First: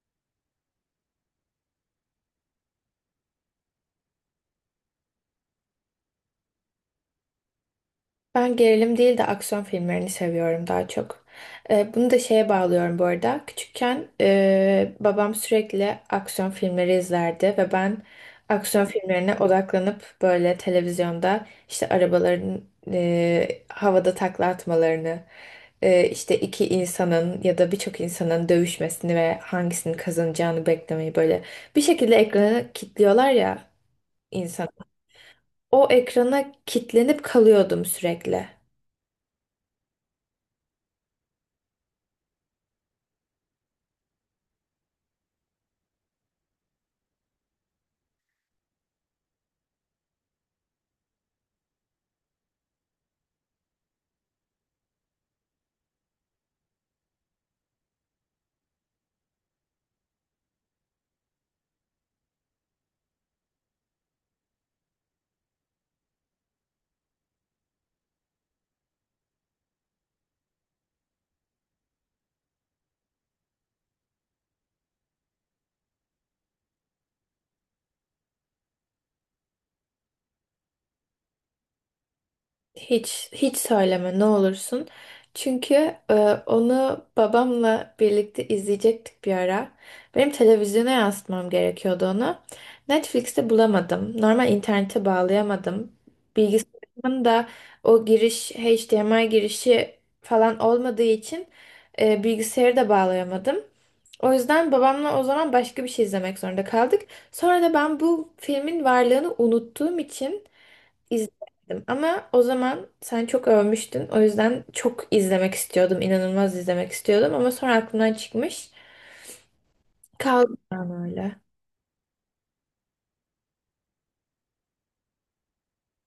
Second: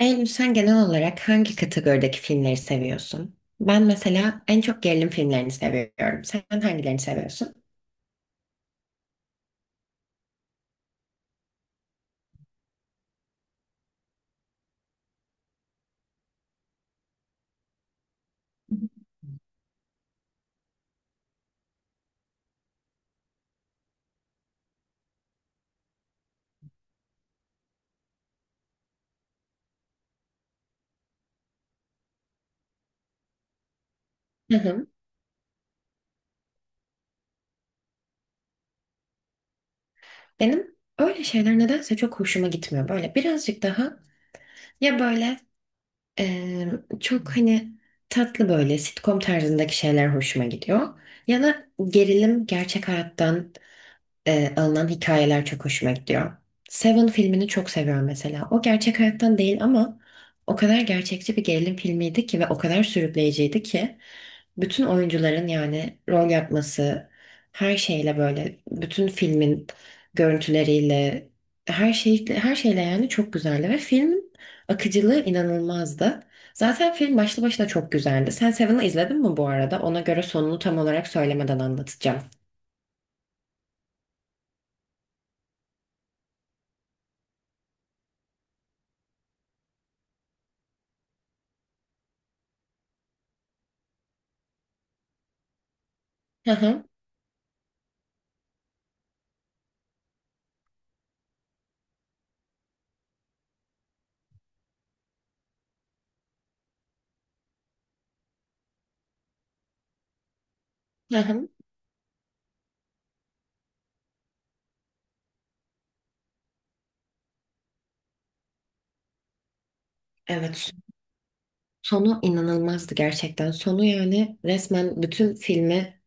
Eylül, sen genel olarak hangi kategorideki filmleri seviyorsun? Ben mesela en çok gerilim filmlerini seviyorum. Sen hangilerini seviyorsun? Ben gerilim değil de aksiyon filmlerini seviyorum daha çok. Bunu da şeye bağlıyorum bu arada. Küçükken babam sürekli aksiyon filmleri izlerdi ve ben aksiyon filmlerine odaklanıp böyle televizyonda işte arabaların havada takla atmalarını, işte iki insanın ya da birçok insanın dövüşmesini ve hangisinin kazanacağını beklemeyi böyle bir şekilde ekrana kilitliyorlar ya Hı insan. hı. O ekrana kilitlenip kalıyordum sürekli. Benim öyle şeyler nedense çok hoşuma gitmiyor. Böyle birazcık daha ya böyle eee, çok hani tatlı böyle sitcom tarzındaki şeyler hoşuma gidiyor. Ya da gerilim gerçek hayattan alınan hikayeler çok hoşuma gidiyor. Seven filmini çok seviyorum mesela. O gerçek hayattan değil ama o kadar gerçekçi bir gerilim filmiydi ki ve o kadar sürükleyiciydi ki bütün oyuncuların yani rol yapması, her şeyle böyle bütün filmin görüntüleriyle her şeyle yani çok güzeldi ve filmin akıcılığı inanılmazdı. Zaten film başlı başına çok güzeldi. Sen Seven'ı izledin mi bu arada? Ona göre sonunu tam olarak söylemeden anlatacağım. Hiç söyleme ne olursun. Çünkü e, onu babamla birlikte izleyecektik bir ara. Benim televizyona yansıtmam gerekiyordu onu. Netflix'te bulamadım. Normal internete bağlayamadım. Hı hı, Bilgisayarımın da o giriş HDMI girişi falan olmadığı için bilgisayarı da bağlayamadım. O yüzden babamla o zaman başka bir şey izlemek zorunda kaldık. Sonra da ben bu filmin varlığını unuttuğum için hı hı. İzledim ama o zaman sen çok övmüştün. O yüzden çok izlemek istiyordum, inanılmaz izlemek istiyordum ama sonra aklımdan çıkmış. Kaldı Evet. yani öyle. Sonu inanılmazdı gerçekten. Sonu yani resmen bütün filmi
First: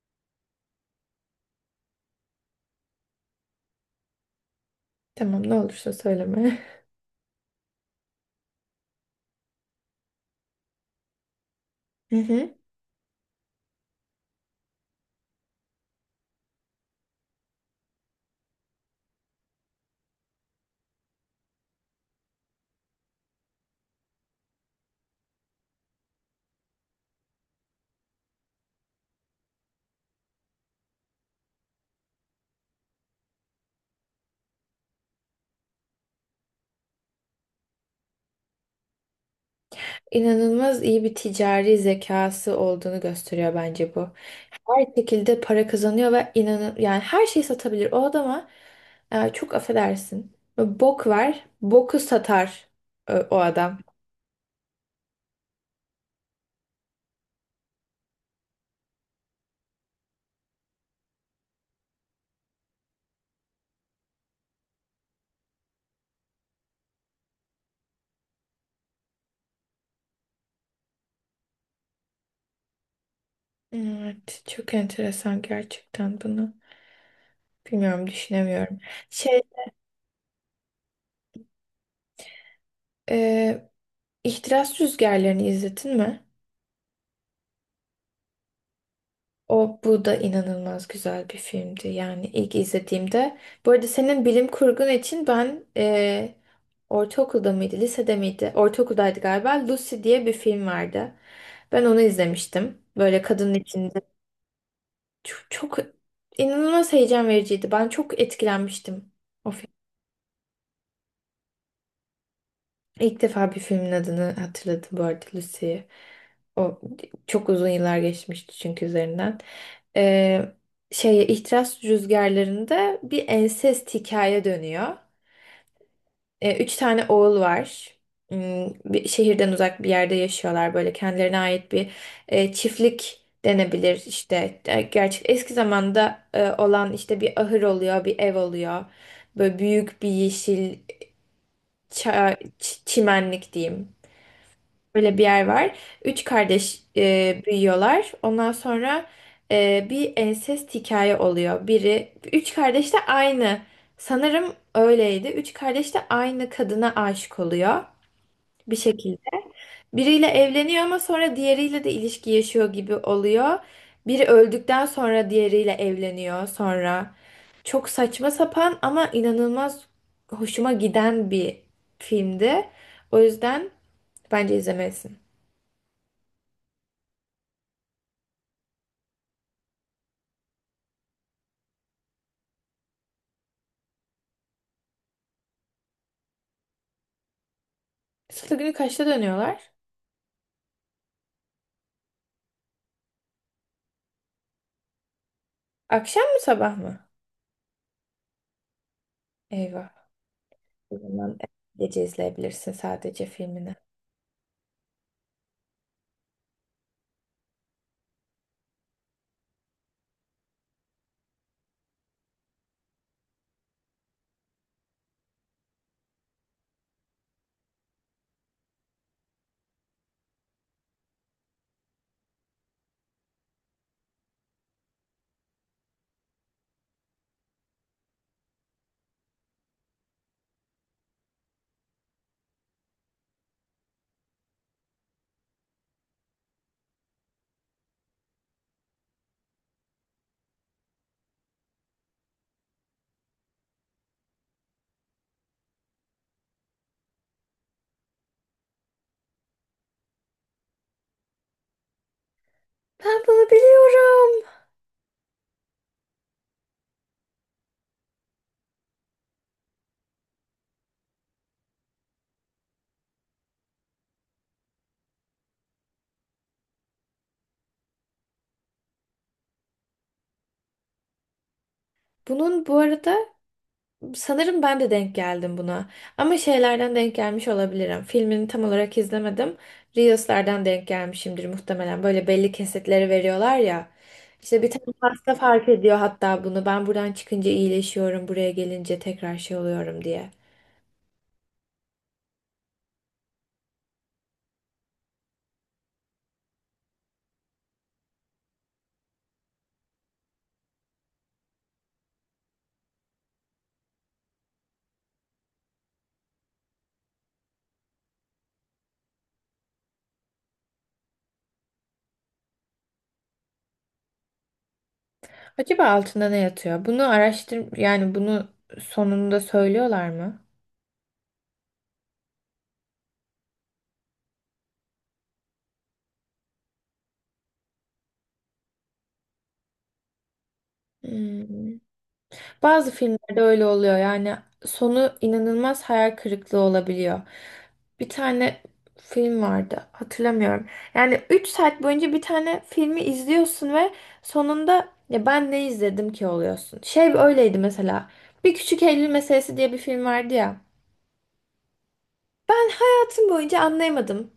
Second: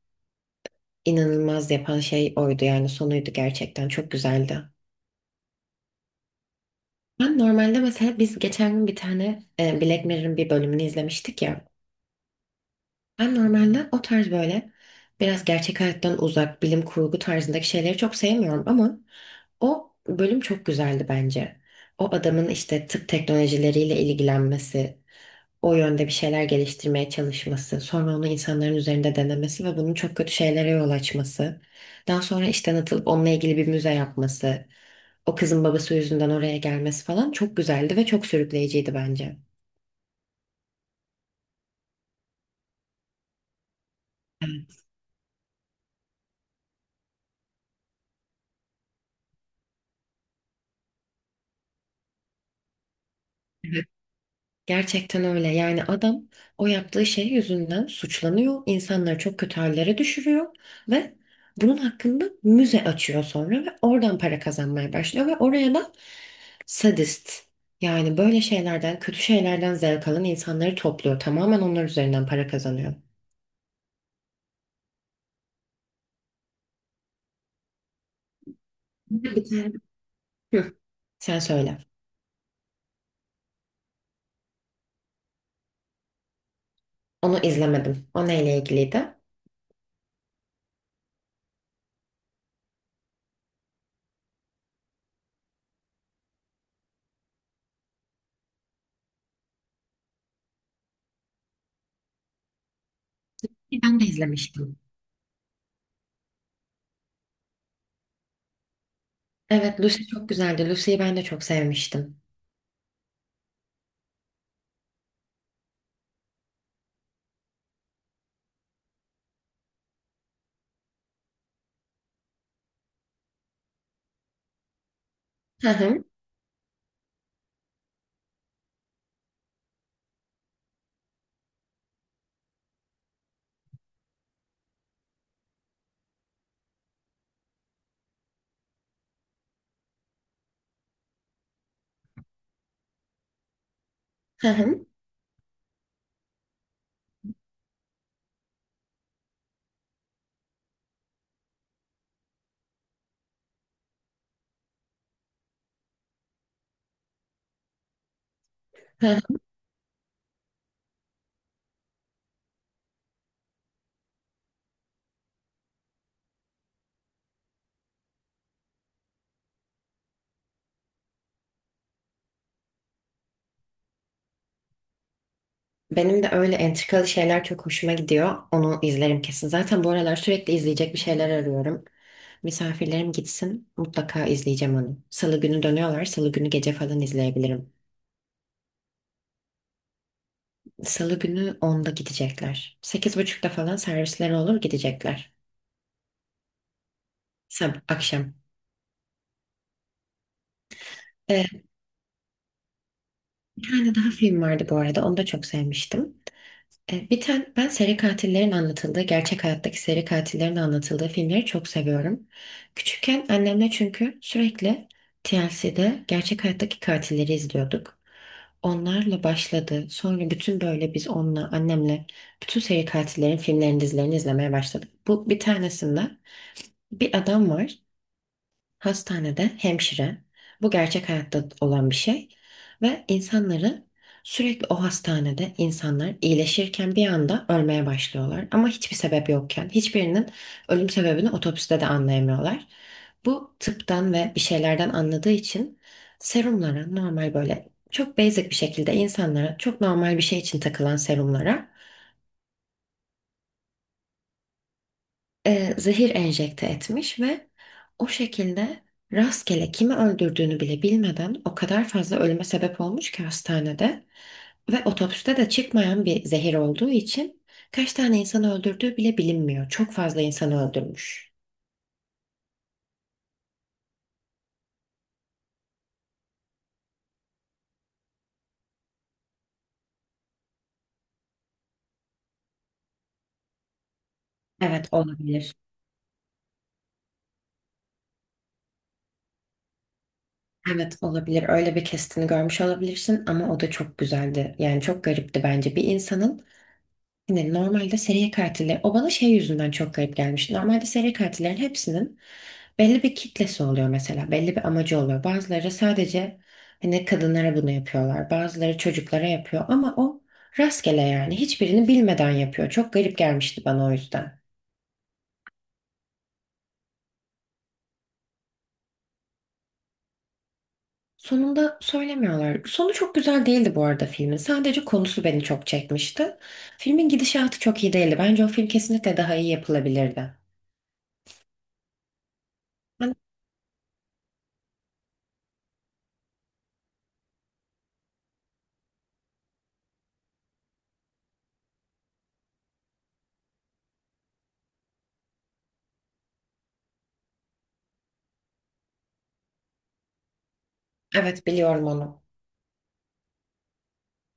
inanılmaz yapan şey oydu yani sonuydu gerçekten çok güzeldi. Tamam ne olursa söyleme. Ben normalde mesela biz geçen gün bir tane Black Mirror'ın bir bölümünü izlemiştik ya. Hı hı. Ben normalde o tarz böyle biraz gerçek hayattan uzak bilim kurgu tarzındaki şeyleri çok sevmiyorum ama o bölüm çok güzeldi bence. O adamın işte tıp teknolojileriyle ilgilenmesi, o yönde bir şeyler geliştirmeye çalışması, sonra onu insanların üzerinde denemesi ve bunun çok kötü şeylere yol açması, daha sonra işten atılıp onunla ilgili bir müze yapması, o kızın babası yüzünden oraya gelmesi falan çok güzeldi ve çok sürükleyiciydi bence. İnanılmaz iyi bir ticari zekası olduğunu gösteriyor bence bu. Evet, Her şekilde para kazanıyor ve inanın yani her şeyi satabilir o adama. Çok affedersin. Bok var, boku satar o adam. evet. Gerçekten öyle. Yani adam o yaptığı şey yüzünden suçlanıyor, insanları çok kötü hallere düşürüyor ve bunun hakkında müze açıyor sonra ve oradan para kazanmaya başlıyor ve oraya da sadist. Yani böyle şeylerden, kötü şeylerden zevk alan insanları topluyor. Tamamen onlar üzerinden para kazanıyor. Evet, çok enteresan gerçekten bunu. Bilmiyorum düşünemiyorum. Bir de Şey, bir tane Hı, sen söyle. e, İhtiras Rüzgarları'nı izledin mi? Onu izlemedim. O neyle ilgiliydi? O, bu da inanılmaz güzel bir filmdi. Yani ilk izlediğimde. Bu arada senin bilim kurgun için ben, ortaokulda mıydı, lisede miydi? Ortaokuldaydı galiba. Lucy diye bir film vardı. Ben onu izlemiştim. Böyle kadının Ben içinde. de izlemiştim. Çok inanılmaz heyecan vericiydi. Ben çok etkilenmiştim o. Evet, Lucy çok güzeldi. Lucy'yi ben de çok sevmiştim. İlk defa bir filmin adını hatırladım bu arada, Lucy'yi. O çok uzun yıllar geçmişti çünkü üzerinden. Ee, Şeye, İhtiras Rüzgarları'nda bir ensest hikaye dönüyor. Hı hı, Üç tane oğul var. Hmm, bir şehirden uzak bir yerde yaşıyorlar. Böyle kendilerine ait bir çiftlik denebilir işte. E, gerçek eski zamanda olan işte bir ahır oluyor, bir ev oluyor. Böyle büyük bir yeşil çimenlik diyeyim. hı hı. Böyle bir yer var. Üç kardeş büyüyorlar. Ondan sonra bir ensest hikaye oluyor. Biri, üç kardeş de aynı. Sanırım öyleydi. Üç kardeş de aynı kadına aşık oluyor bir hı şekilde. Biriyle evleniyor ama sonra diğeriyle de ilişki yaşıyor gibi oluyor. Biri öldükten sonra diğeriyle evleniyor sonra. Çok saçma sapan ama inanılmaz hoşuma giden bir filmdi. O yüzden bence izlemelisin. Benim de öyle entrikalı şeyler çok hoşuma gidiyor. Onu izlerim kesin. Zaten bu aralar sürekli izleyecek bir şeyler arıyorum. Misafirlerim gitsin mutlaka izleyeceğim onu. Salı günü dönüyorlar. Salı günü gece falan izleyebilirim. Salı günü kaçta dönüyorlar? Salı günü onda gidecekler. Sekiz buçukta falan servisleri olur gidecekler. Akşam mı sabah mı? Akşam. Eyvah. O zaman Ee, gece izleyebilirsin sadece bir filmini. tane daha film vardı bu arada. Onu da çok sevmiştim. Bir tane ben seri katillerin anlatıldığı, gerçek hayattaki seri katillerin anlatıldığı filmleri çok seviyorum. Küçükken annemle çünkü sürekli TLC'de gerçek hayattaki katilleri izliyorduk. Onlarla başladı. Sonra bütün böyle biz onunla, annemle bütün seri katillerin filmlerini, dizilerini izlemeye başladık. Bu bir tanesinde bir adam var. Hastanede hemşire, bu gerçek hayatta olan bir şey ve insanları sürekli o hastanede insanlar iyileşirken bir anda ölmeye başlıyorlar ama hiçbir sebep yokken hiçbirinin ölüm sebebini otopside de anlayamıyorlar. Bu tıptan ve bir şeylerden anladığı için serumlara normal böyle çok basic bir şekilde insanlara çok normal bir şey için takılan serumlara Ben bunu biliyorum. Zehir enjekte etmiş ve o şekilde rastgele kimi öldürdüğünü bile bilmeden o kadar fazla ölüme sebep olmuş ki hastanede ve otopside de çıkmayan bir zehir olduğu için kaç tane insanı öldürdüğü bile bilinmiyor. Çok fazla insanı öldürmüş. Bunun bu arada sanırım ben de denk geldim buna. Ama şeylerden denk gelmiş olabilirim. Filmini tam olarak izlemedim. Reels'lerden denk gelmişimdir muhtemelen. Böyle belli kesitleri veriyorlar ya. İşte bir tane Evet hasta olabilir. fark ediyor hatta bunu. Ben buradan çıkınca iyileşiyorum, buraya gelince tekrar şey oluyorum diye. Evet olabilir. Öyle bir kestini görmüş olabilirsin ama o da çok güzeldi. Yani çok garipti bence bir insanın hani normalde seri katiller, o bana şey yüzünden çok garip gelmiş. Normalde seri katillerin hepsinin belli bir kitlesi oluyor mesela. Belli bir amacı oluyor. Bazıları sadece hani kadınlara bunu yapıyorlar. Bazıları çocuklara yapıyor ama o rastgele yani. Hiçbirini bilmeden yapıyor. Çok garip gelmişti bana o yüzden. Acaba altında ne yatıyor? Bunu araştır, yani bunu sonunda söylüyorlar mı? Sonunda söylemiyorlar. Sonu çok güzel değildi bu arada filmin. Sadece konusu beni çok çekmişti. Filmin gidişatı çok iyi değildi. Bence o film kesinlikle daha iyi yapılabilirdi. Hmm. Bazı Ben, filmlerde öyle oluyor. Yani sonu inanılmaz hayal kırıklığı olabiliyor. Bir tane film vardı, hatırlamıyorum. Yani 3 saat boyunca bir tane filmi izliyorsun ve sonunda ya ben ne izledim ki oluyorsun. Şey öyleydi mesela. Bir Küçük Eylül Meselesi diye bir film vardı ya. evet biliyorum onu. Ben hayatım boyunca anlayamadım.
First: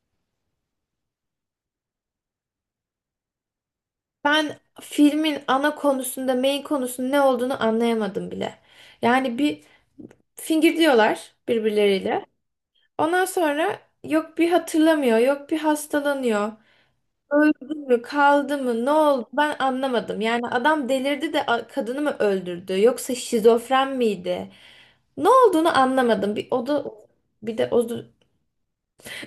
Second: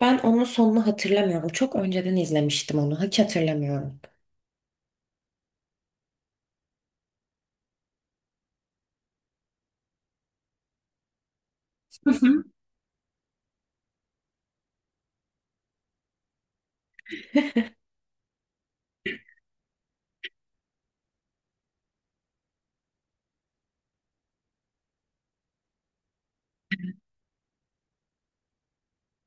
Ben onun sonunu hatırlamıyorum. Çok önceden izlemiştim onu. Hiç hatırlamıyorum. Ben filmin ana konusunda, main konusunun ne olduğunu anlayamadım bile. Yani bir, fingirdiyorlar Hı birbirleriyle. hı. Ondan sonra yok bir hatırlamıyor, yok bir hastalanıyor. Öldü mü, kaldı mı, ne oldu ben anlamadım. Yani adam delirdi de kadını mı öldürdü, yoksa şizofren miydi? Ne olduğunu anlamadım. Bir o da bir de o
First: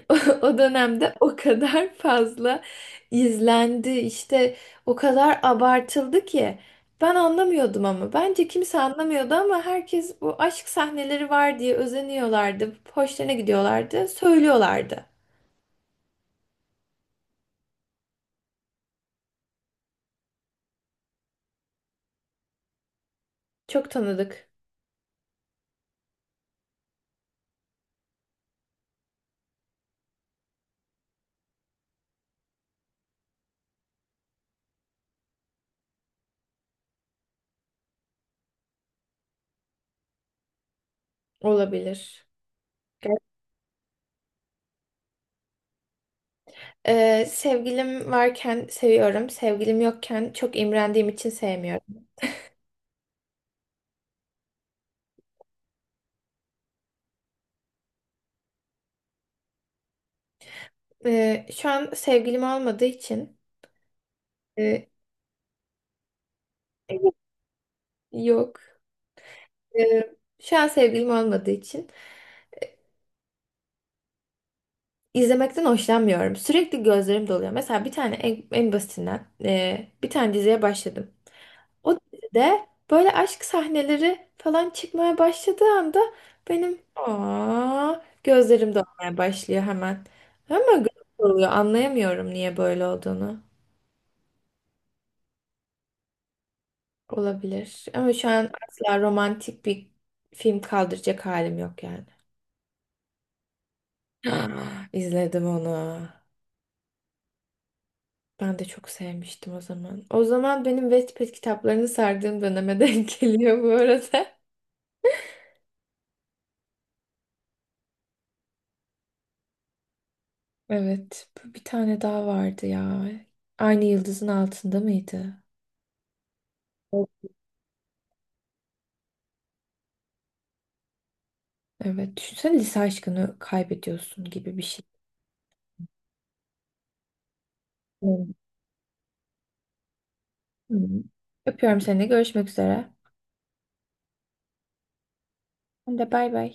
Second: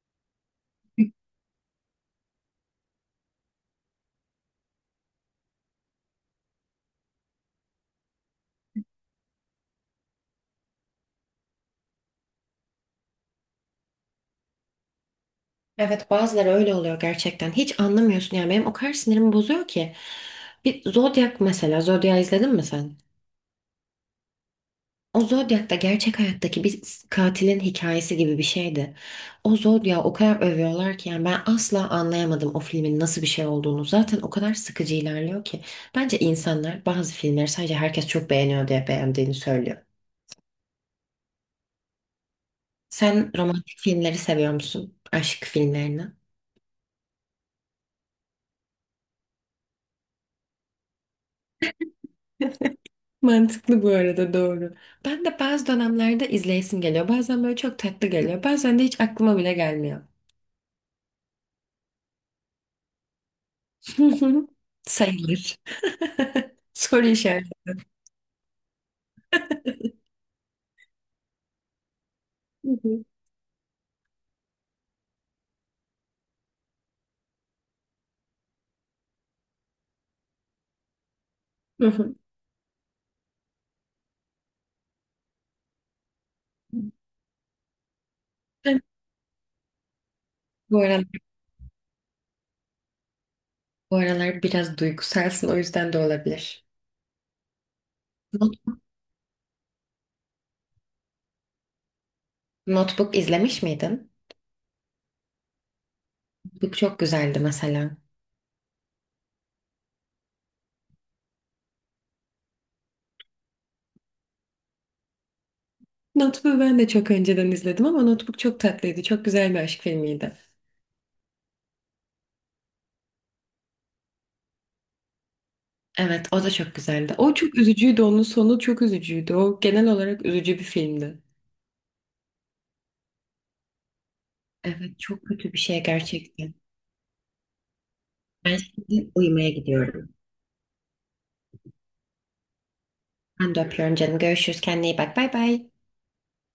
o dönemde o kadar fazla izlendi, işte o kadar abartıldı ki ben anlamıyordum ama bence kimse anlamıyordu ama herkes bu aşk sahneleri var diye özeniyorlardı, hoşlarına gidiyorlardı, söylüyorlardı. Evet bazıları öyle oluyor gerçekten. Hiç anlamıyorsun yani benim o kadar sinirimi bozuyor ki. Bir Zodiac mesela Zodiac izledin mi sen? Çok tanıdık O Zodiac da gerçek hayattaki bir katilin hikayesi gibi bir şeydi. O Zodiac'ı o kadar övüyorlar ki yani ben asla anlayamadım o filmin nasıl bir şey olduğunu. Zaten o kadar sıkıcı ilerliyor ki. Bence insanlar bazı filmleri sadece herkes çok beğeniyor diye beğendiğini söylüyor. olabilir. Sen romantik filmleri seviyor musun? Aşk filmlerini? Sevgilim varken seviyorum, sevgilim yokken çok imrendiğim için sevmiyorum. Mantıklı bu arada, doğru. Ben de bazı dönemlerde izleyesim geliyor. Bazen böyle çok tatlı geliyor. Bazen de hiç aklıma bile gelmiyor. Şu an sevgilim olmadığı için e, Sayılır. Soru işareti. yok. Ee, Şu an sevgilim olmadığı için Hı hı. izlemekten hoşlanmıyorum. Sürekli gözlerim doluyor. Mesela bir tane en basitinden bir tane diziye başladım. Hı O hı. dizide böyle aşk sahneleri falan çıkmaya başladığı anda benim gözlerim Ben dolmaya başlıyor hemen. Ama Bu gözüm aralar, doluyor. Anlayamıyorum niye böyle olduğunu. bu aralar biraz duygusalsın o yüzden de olabilir. Olabilir. Ama şu an Not- asla romantik bir film kaldıracak halim yok yani. Notebook izlemiş miydin? İzledim onu. Notebook çok güzeldi mesela. Ben de çok sevmiştim o zaman. O zaman benim Wattpad kitaplarını sardığım döneme denk geliyor bu arada. Notebook'u ben de çok önceden izledim ama Notebook çok tatlıydı. Çok güzel bir aşk filmiydi. Evet, bu, bir tane daha vardı ya. Aynı yıldızın altında mıydı? Evet, o da çok O- güzeldi. O çok üzücüydü, onun sonu çok üzücüydü. O genel olarak üzücü bir filmdi. Evet, düşünsene lise aşkını kaybediyorsun gibi bir şey. Evet, çok kötü bir şey gerçekten. Ben şimdi uyumaya gidiyorum. Hmm. Öpüyorum seni, görüşmek üzere. Ben de öpüyorum canım. Görüşürüz. Kendine iyi bak. Bay bay. Ben de bay bay.